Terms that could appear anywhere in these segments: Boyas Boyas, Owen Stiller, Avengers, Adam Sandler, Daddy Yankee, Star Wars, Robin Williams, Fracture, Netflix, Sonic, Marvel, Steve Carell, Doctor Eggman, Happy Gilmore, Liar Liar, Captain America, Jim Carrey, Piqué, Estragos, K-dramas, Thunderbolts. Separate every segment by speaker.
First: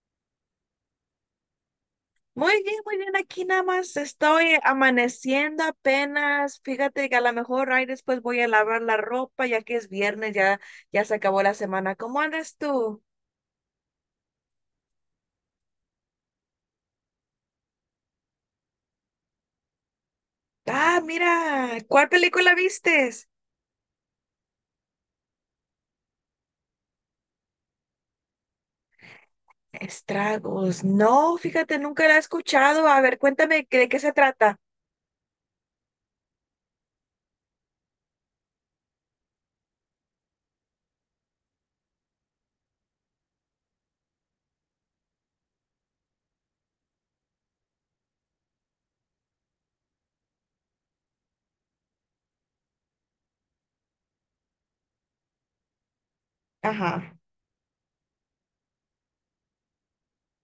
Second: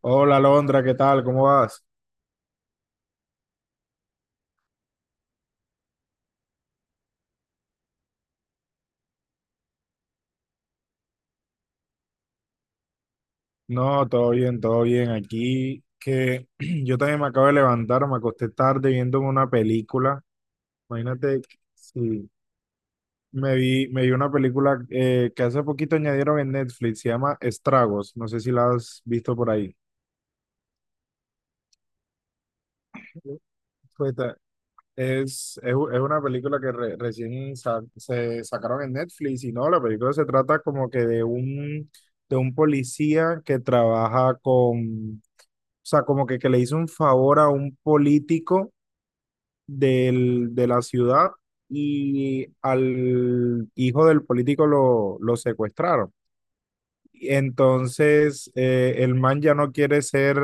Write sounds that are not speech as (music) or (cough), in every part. Speaker 1: Hola Londra, ¿qué tal? ¿Cómo vas?
Speaker 2: Muy bien, muy bien. Aquí nada más estoy amaneciendo apenas. Fíjate que a lo mejor ahí después voy a lavar la ropa, ya que es viernes, ya se acabó la semana. ¿Cómo andas tú?
Speaker 1: No, todo bien, todo bien. Aquí que (clears throat) yo también me acabo de levantar, me acosté tarde viéndome una película.
Speaker 2: Ah,
Speaker 1: Imagínate,
Speaker 2: mira, ¿cuál
Speaker 1: sí,
Speaker 2: película vistes?
Speaker 1: me vi una película que hace poquito añadieron en Netflix, se llama Estragos. No sé si la has visto por ahí.
Speaker 2: Estragos. No, fíjate, nunca la he escuchado. A ver, cuéntame de qué se
Speaker 1: Pues, ta-
Speaker 2: trata.
Speaker 1: es una película que recién se sacaron en Netflix y no, la película se trata como que de un policía que trabaja con. O sea, como que le hizo un favor a un político del, de la ciudad y al hijo del político lo secuestraron.
Speaker 2: Ajá,
Speaker 1: Y entonces, el man ya no quiere ser,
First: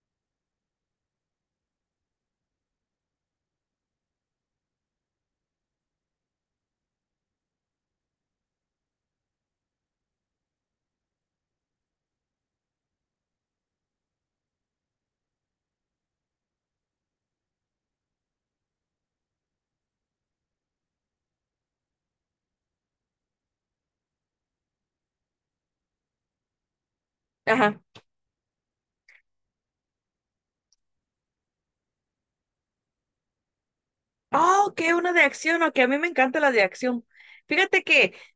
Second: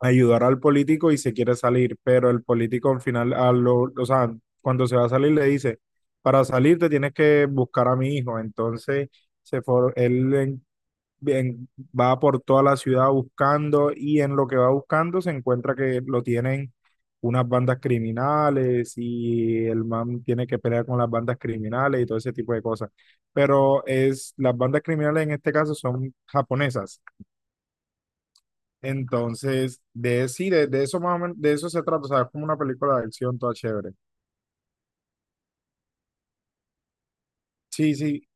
Speaker 1: ayudar al político y se quiere salir, pero el político al final, o sea, cuando se va a salir le dice, para salir te tienes que buscar a mi hijo. Entonces, se for- él en- Bien, va por toda la ciudad buscando y en lo que va buscando se encuentra que lo tienen unas bandas criminales y el man tiene que pelear con las bandas criminales y todo ese tipo de cosas. Pero las bandas criminales en este caso son japonesas.
Speaker 2: ajá.
Speaker 1: Entonces, sí, de eso más o menos, de eso se trata. O sea, es como una película de acción toda chévere.
Speaker 2: Oh, que una de acción, ok, a mí me encanta la de acción. Fíjate
Speaker 1: Sí,
Speaker 2: que
Speaker 1: sí,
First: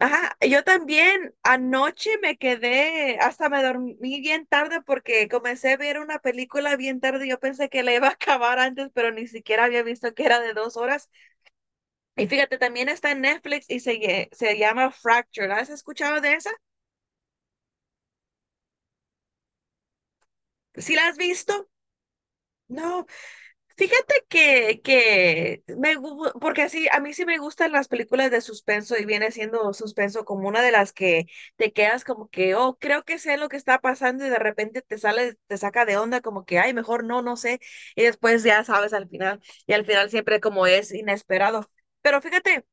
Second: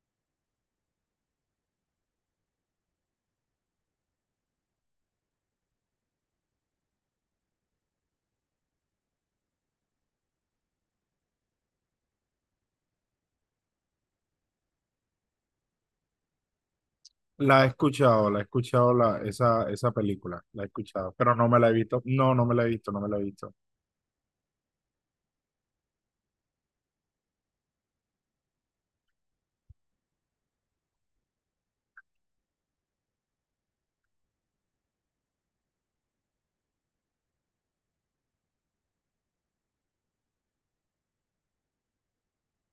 Speaker 2: ajá, yo también anoche me quedé, hasta me dormí bien tarde porque comencé a ver una película bien tarde. Yo pensé que la iba a (laughs) acabar antes, pero ni siquiera había visto que era de dos horas. Y fíjate, también está en Netflix y se llama Fracture. ¿Has escuchado de esa?
Speaker 1: la he escuchado esa película, la he
Speaker 2: ¿Sí la
Speaker 1: escuchado,
Speaker 2: has
Speaker 1: pero no me
Speaker 2: visto?
Speaker 1: la he visto. No, no me la he visto, no
Speaker 2: No,
Speaker 1: me la he visto.
Speaker 2: fíjate que me, porque así a mí sí me gustan las películas de suspenso y viene siendo suspenso como una de las que te quedas como que, oh, creo que sé lo que está pasando y de repente te sale, te saca de onda como que, ay, mejor no, no sé. Y después ya sabes al final y al final siempre como es inesperado. Pero fíjate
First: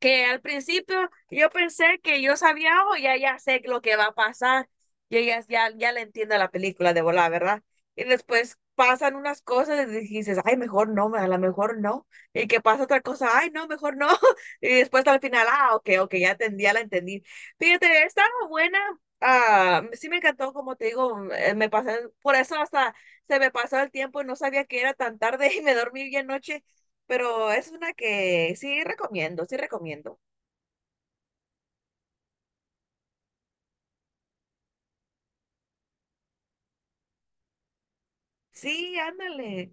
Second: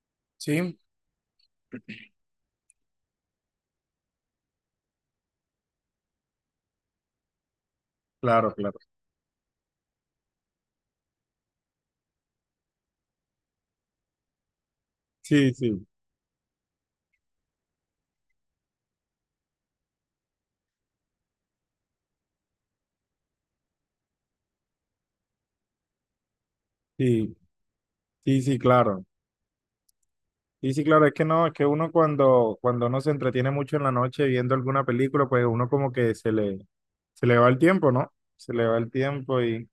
Speaker 2: que al
Speaker 1: Sí,
Speaker 2: principio yo pensé que yo sabía, o ya sé lo que va a pasar, yo ya le entiendo a la película de volar, ¿verdad? Y
Speaker 1: claro,
Speaker 2: después
Speaker 1: claro.
Speaker 2: pasan unas cosas y dices, ay, mejor no, a lo mejor no, y que pasa otra cosa, ay, no, mejor no, (laughs) y después al final,
Speaker 1: Sí,
Speaker 2: ah,
Speaker 1: sí,
Speaker 2: ok, ok, ya entendí, ya la entendí. Fíjate, estaba buena, ah, sí me encantó, como te digo, me pasé, por eso hasta se me pasó el tiempo y no sabía que era tan tarde (laughs) y me dormí bien noche,
Speaker 1: sí,
Speaker 2: pero es una
Speaker 1: sí,
Speaker 2: que
Speaker 1: sí,
Speaker 2: sí
Speaker 1: claro.
Speaker 2: recomiendo, sí recomiendo.
Speaker 1: Sí, sí, claro, es que no, es que uno cuando, uno se entretiene mucho en la noche viendo alguna película, pues uno como que se le va el tiempo, ¿no? Se le va el
Speaker 2: Sí,
Speaker 1: tiempo y
Speaker 2: ándale.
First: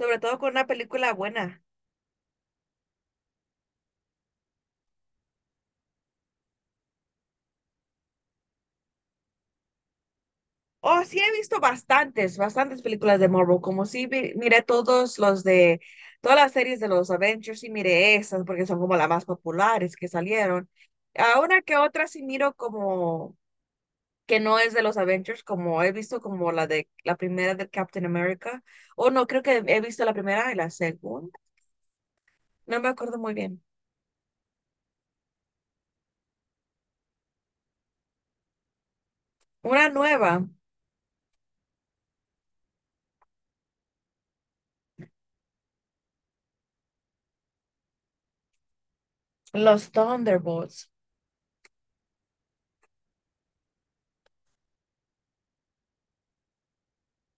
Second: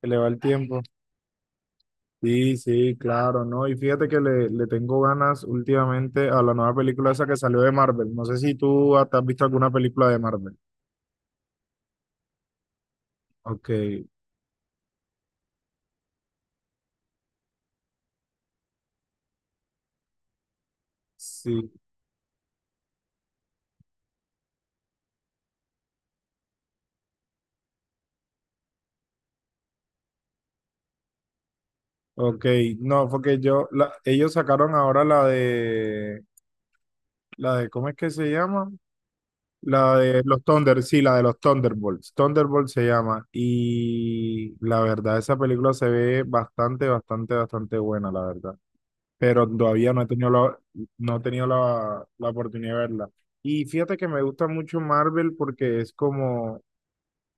Speaker 1: se le va el
Speaker 2: todo con una
Speaker 1: tiempo.
Speaker 2: película buena.
Speaker 1: Sí, sí, claro, ¿no? Y fíjate que le tengo ganas últimamente a la nueva película esa que salió de Marvel. No sé si tú hasta has visto alguna película de Marvel.
Speaker 2: Oh, sí he visto bastantes, bastantes películas de Marvel.
Speaker 1: Ok,
Speaker 2: Como miré todos los de, todas las series de los Avengers, sí miré esas porque son como las más populares que salieron. A una
Speaker 1: sí,
Speaker 2: que otra sí miro como que no es de los Avengers, como he visto como la de la primera de Captain America. O no, creo que he visto la primera y la segunda.
Speaker 1: ok.
Speaker 2: No me
Speaker 1: No,
Speaker 2: acuerdo muy
Speaker 1: porque
Speaker 2: bien.
Speaker 1: yo, ellos sacaron ahora la de, ¿cómo es que se llama?
Speaker 2: Una
Speaker 1: La de
Speaker 2: nueva.
Speaker 1: los Thunder, sí, la de los Thunderbolts. Thunderbolts se llama. Y la verdad, esa película se ve bastante, bastante, bastante buena, la verdad. Pero
Speaker 2: Los
Speaker 1: todavía no he tenido
Speaker 2: Thunderbolts.
Speaker 1: la oportunidad de verla. Y fíjate que me gusta mucho Marvel porque es como,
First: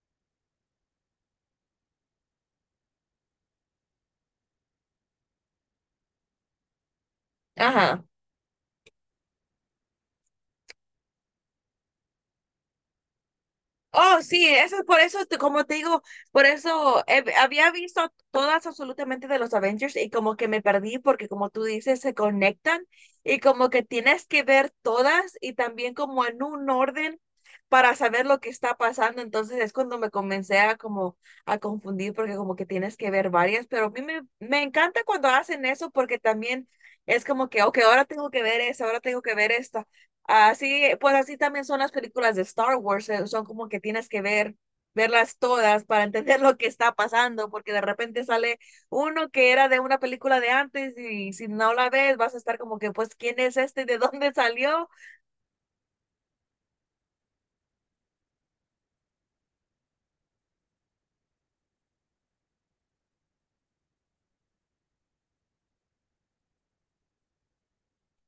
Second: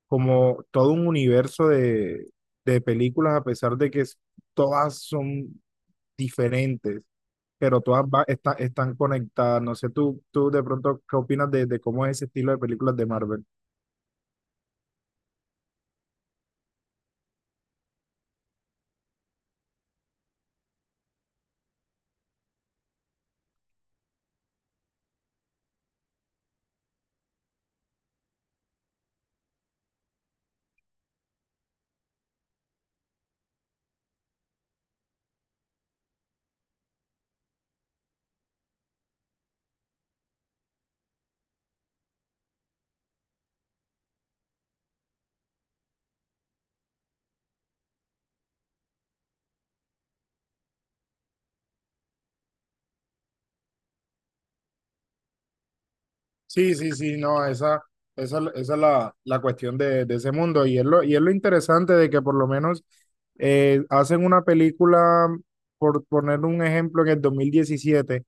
Speaker 1: todo un universo de películas, a pesar de que todas son diferentes, pero
Speaker 2: Ajá.
Speaker 1: todas están conectadas. No sé, tú de pronto, ¿qué opinas de cómo es ese estilo de películas de Marvel?
Speaker 2: Oh, sí, eso es por eso, como te digo, por eso había visto todas absolutamente de los Avengers y como que me perdí porque como tú dices, se conectan y como que tienes que ver todas y también como en un orden para saber lo que está pasando. Entonces es cuando me comencé a como a confundir porque como que tienes que ver varias, pero a mí me encanta cuando hacen eso porque también es como que, ok, ahora tengo que ver esa, ahora tengo que ver esta. Así, pues así también son las películas de Star Wars, son como que tienes que ver, verlas todas para (laughs) entender lo que está pasando, porque de repente sale uno que era de una película de antes y si no la ves vas a estar como que, pues, ¿quién es este? ¿De (laughs) dónde salió?
Speaker 1: Sí, sí, sí, no, esa, esa es la cuestión de ese mundo. Y es lo interesante de que por lo menos hacen una película, por poner un ejemplo, en el 2017,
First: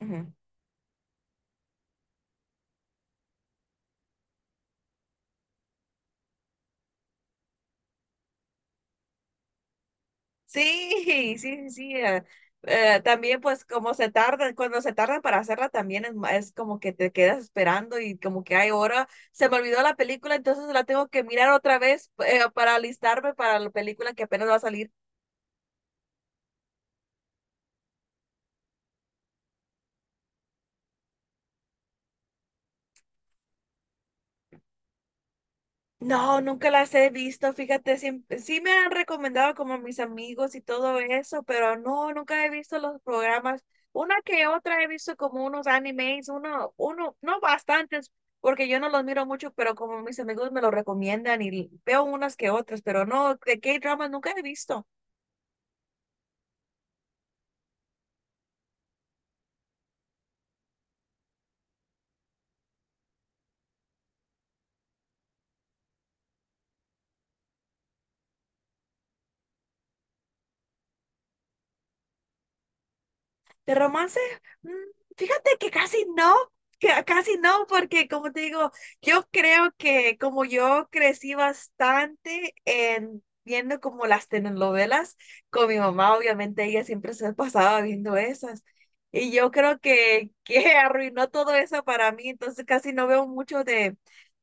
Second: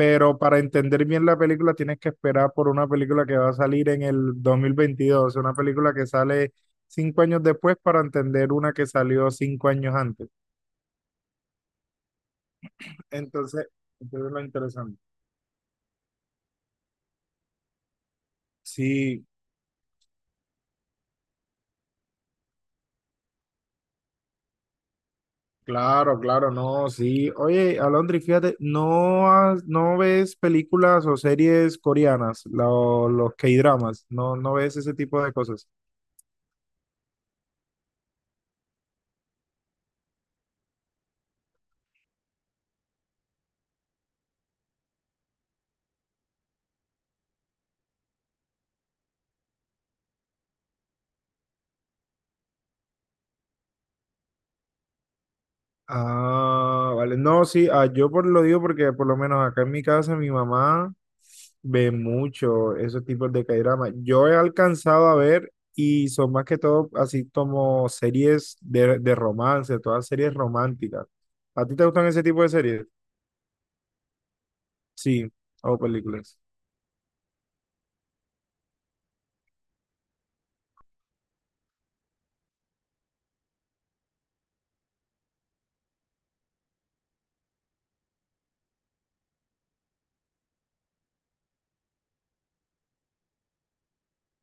Speaker 2: Ujú.
Speaker 1: para entender bien la película tienes que esperar por una película que va a salir en el 2022, una película que sale 5 años después para entender una que salió 5 años antes.
Speaker 2: Sí, sí, sí. También pues
Speaker 1: Entonces,
Speaker 2: como se
Speaker 1: es lo
Speaker 2: tardan, cuando se
Speaker 1: interesante.
Speaker 2: tardan para hacerla también es como que te quedas esperando y como que hay hora,
Speaker 1: Sí,
Speaker 2: se me olvidó la película, entonces la tengo que mirar otra vez para alistarme para la película que apenas va a salir.
Speaker 1: claro, claro, no, sí. Oye, Alondri, fíjate, ¿no, no ves películas o series coreanas, los K-dramas? ¿No, no ves ese tipo de cosas?
Speaker 2: No, nunca las he visto, fíjate, siempre, sí me han recomendado como mis amigos y todo eso, pero no, nunca he visto los programas. Una que otra he visto como unos animes, no bastantes, porque yo no los miro mucho, pero como mis amigos me lo recomiendan y veo unas que otras, pero no, de K-dramas nunca he visto.
Speaker 1: Ah, vale. No, sí, lo digo porque por lo menos acá en mi casa mi mamá ve mucho esos tipos de K-dramas. Yo he alcanzado a ver y son más que todo así como series de romance, todas series románticas. ¿A ti te gustan ese tipo de series?
Speaker 2: De romance, mm,
Speaker 1: Sí,
Speaker 2: fíjate
Speaker 1: o películas.
Speaker 2: que casi no, porque como te digo, yo creo que como yo crecí bastante en viendo como las telenovelas con mi mamá, obviamente ella siempre se pasaba viendo esas. Y yo creo que (laughs) arruinó todo eso para mí, entonces casi no veo mucho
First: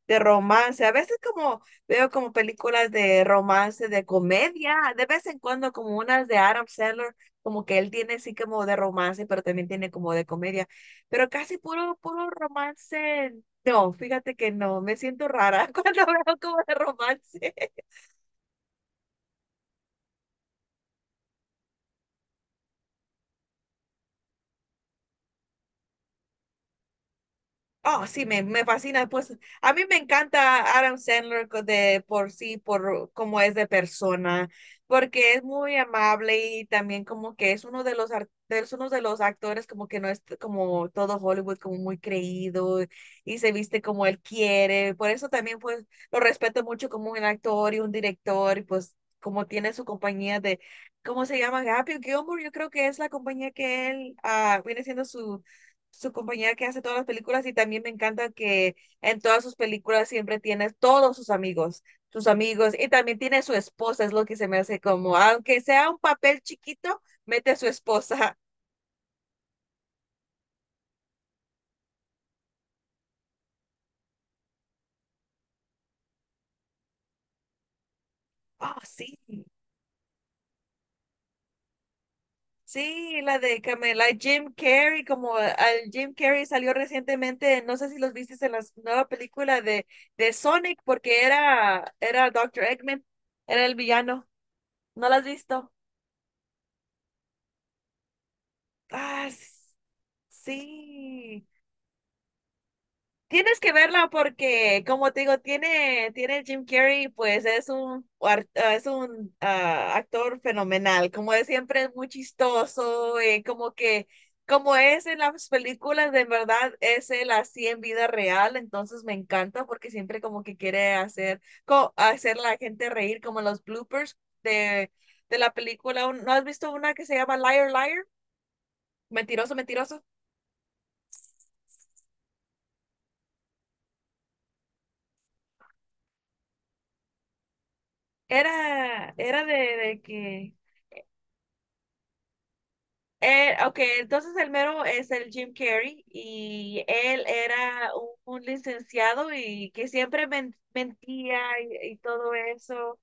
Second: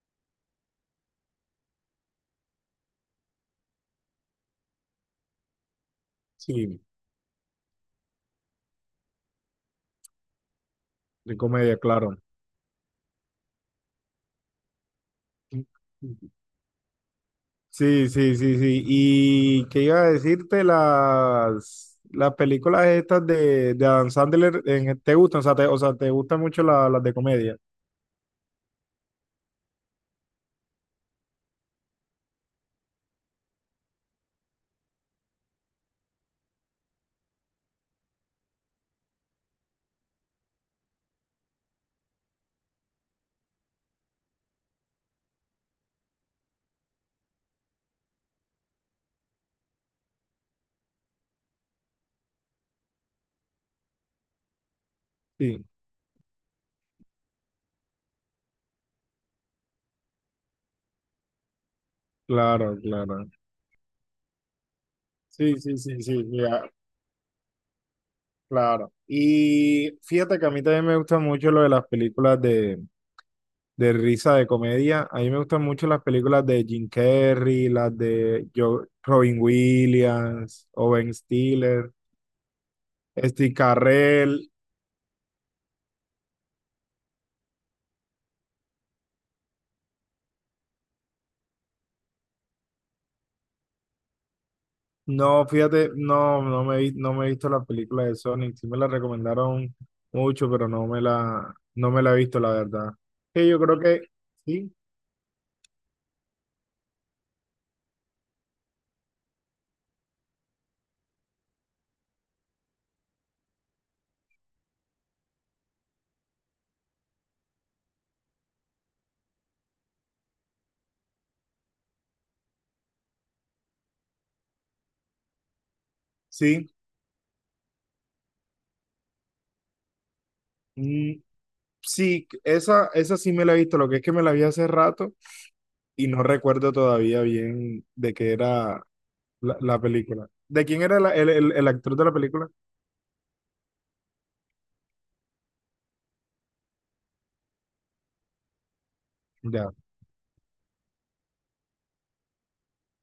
Speaker 2: de romance. A veces como veo como películas de romance, de comedia, de vez en cuando como unas de Adam
Speaker 1: Sí.
Speaker 2: Sandler como que él tiene sí como de romance, pero también tiene como de comedia. Pero
Speaker 1: De
Speaker 2: casi
Speaker 1: comedia,
Speaker 2: puro,
Speaker 1: claro.
Speaker 2: puro romance. No, fíjate que no, me siento rara (laughs) cuando veo como de romance.
Speaker 1: Sí, sí, sí, sí. Y qué iba a decirte las, películas estas de Adam Sandler, ¿te gustan? O sea, ¿te gustan mucho las de comedia?
Speaker 2: Oh, sí, me fascina. Pues a mí me encanta Adam Sandler de por sí, por cómo es de persona, porque es muy amable y también como que es uno de los es uno de los actores como que no es como todo Hollywood, como muy creído y se viste como él quiere. Por eso también pues lo respeto mucho como un actor y un director y pues como tiene su compañía de, ¿cómo se llama? Happy Gilmore, yo creo que es la compañía que él viene siendo
Speaker 1: Sí,
Speaker 2: su compañera que hace todas las películas y también me encanta que en todas sus películas siempre tiene todos sus amigos
Speaker 1: claro,
Speaker 2: y también
Speaker 1: claro.
Speaker 2: tiene su esposa, es lo que se me hace como,
Speaker 1: Sí,
Speaker 2: aunque
Speaker 1: sí,
Speaker 2: sea
Speaker 1: sí,
Speaker 2: un
Speaker 1: sí, sí,
Speaker 2: papel chiquito, mete a su esposa. (laughs)
Speaker 1: claro. Y fíjate que a mí también me gusta mucho lo de las películas de risa de comedia. A mí me gustan mucho las películas de Jim Carrey, las de
Speaker 2: Ah, sí,
Speaker 1: Robin Williams, Owen Stiller.
Speaker 2: sí, la
Speaker 1: Steve
Speaker 2: de Camela,
Speaker 1: Carell.
Speaker 2: Jim Carrey, como al Jim Carrey salió recientemente, no sé si los viste en la nueva película de Sonic, porque era Doctor Eggman, era el villano, ¿no la has
Speaker 1: No,
Speaker 2: visto?
Speaker 1: fíjate, no, no me he visto la película de Sonic. Sí me la
Speaker 2: Ah,
Speaker 1: recomendaron mucho, pero
Speaker 2: sí.
Speaker 1: no me la he visto, la verdad. Que
Speaker 2: Tienes
Speaker 1: yo
Speaker 2: que
Speaker 1: creo que
Speaker 2: verla
Speaker 1: sí,
Speaker 2: porque, como te digo, tiene, tiene Jim Carrey, pues es un, es un actor fenomenal. Como de siempre, es muy chistoso, como que, como es en las películas, de verdad es él así en vida real. Entonces me encanta porque siempre como que quiere hacer, hacer la gente reír, como los bloopers de, de la película. ¿No has
Speaker 1: sí,
Speaker 2: visto una que se llama Liar Liar? Mentiroso, mentiroso.
Speaker 1: mm, sí, esa, sí me la he visto. Lo que es que me la vi hace rato y no recuerdo todavía bien de qué era
Speaker 2: Era, era de
Speaker 1: la
Speaker 2: de
Speaker 1: película.
Speaker 2: que
Speaker 1: ¿De quién era el actor de la película?
Speaker 2: Ok, entonces el mero es el Jim Carrey y él era un licenciado y
Speaker 1: Ya,
Speaker 2: que siempre mentía y todo eso.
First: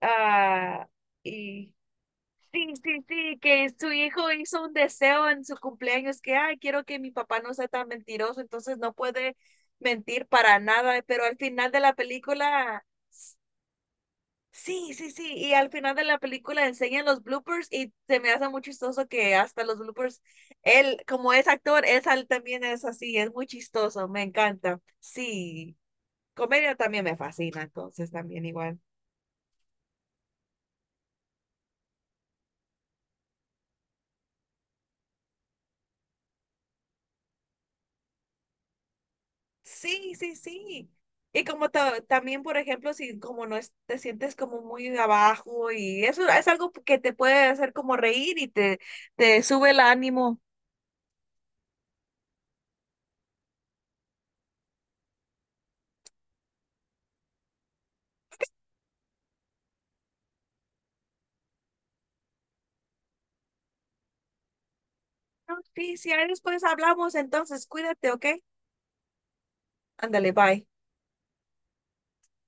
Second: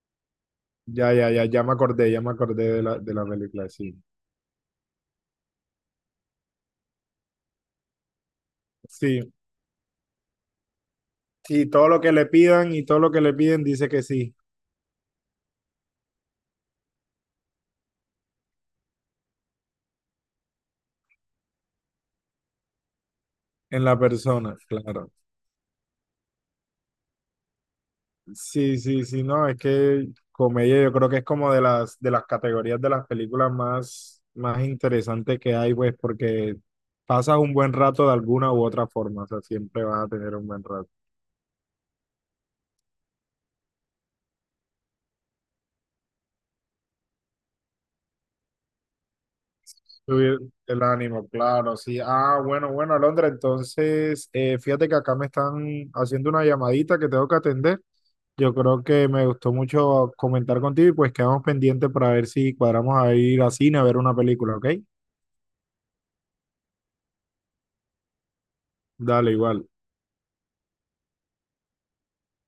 Speaker 2: Ah,
Speaker 1: ya, ya, ya,
Speaker 2: y
Speaker 1: ya me acordé
Speaker 2: sí, sí,
Speaker 1: de la
Speaker 2: sí, que
Speaker 1: película,
Speaker 2: su
Speaker 1: sí.
Speaker 2: hijo hizo un deseo en su cumpleaños que, ay, quiero que mi papá no sea tan mentiroso, entonces no
Speaker 1: Sí,
Speaker 2: puede mentir para nada, pero al
Speaker 1: sí,
Speaker 2: final de
Speaker 1: todo
Speaker 2: la
Speaker 1: lo que le pidan y
Speaker 2: película
Speaker 1: todo lo que le piden dice que sí.
Speaker 2: sí, sí, sí, y al final de la película enseñan los bloopers y se me hace muy chistoso que hasta los bloopers, él, como es actor, también es así, es muy
Speaker 1: En la
Speaker 2: chistoso, me
Speaker 1: persona,
Speaker 2: encanta.
Speaker 1: claro.
Speaker 2: Sí, comedia también me fascina, entonces también
Speaker 1: Sí,
Speaker 2: igual.
Speaker 1: sí, sí, no, es que comedia yo creo que es como de las categorías de las películas más interesantes que hay, pues, porque pasas un buen rato de alguna u otra forma, o sea, siempre vas a
Speaker 2: Sí, sí,
Speaker 1: tener un buen rato.
Speaker 2: sí. Y como también, por ejemplo, si como no es- te sientes como muy abajo y eso es algo que te puede hacer como reír y te sube el
Speaker 1: Subir
Speaker 2: ánimo.
Speaker 1: el ánimo, claro, sí. Ah, bueno, bueno, Alondra, entonces, fíjate que acá me están haciendo una llamadita que tengo que atender. Yo creo que me gustó mucho comentar contigo y pues quedamos pendientes para ver si cuadramos a ir a cine a ver una película, ¿ok?
Speaker 2: No, sí, si ahí después hablamos, entonces cuídate, ¿ok?
Speaker 1: Dale, igual.
Speaker 2: Ándale, bye.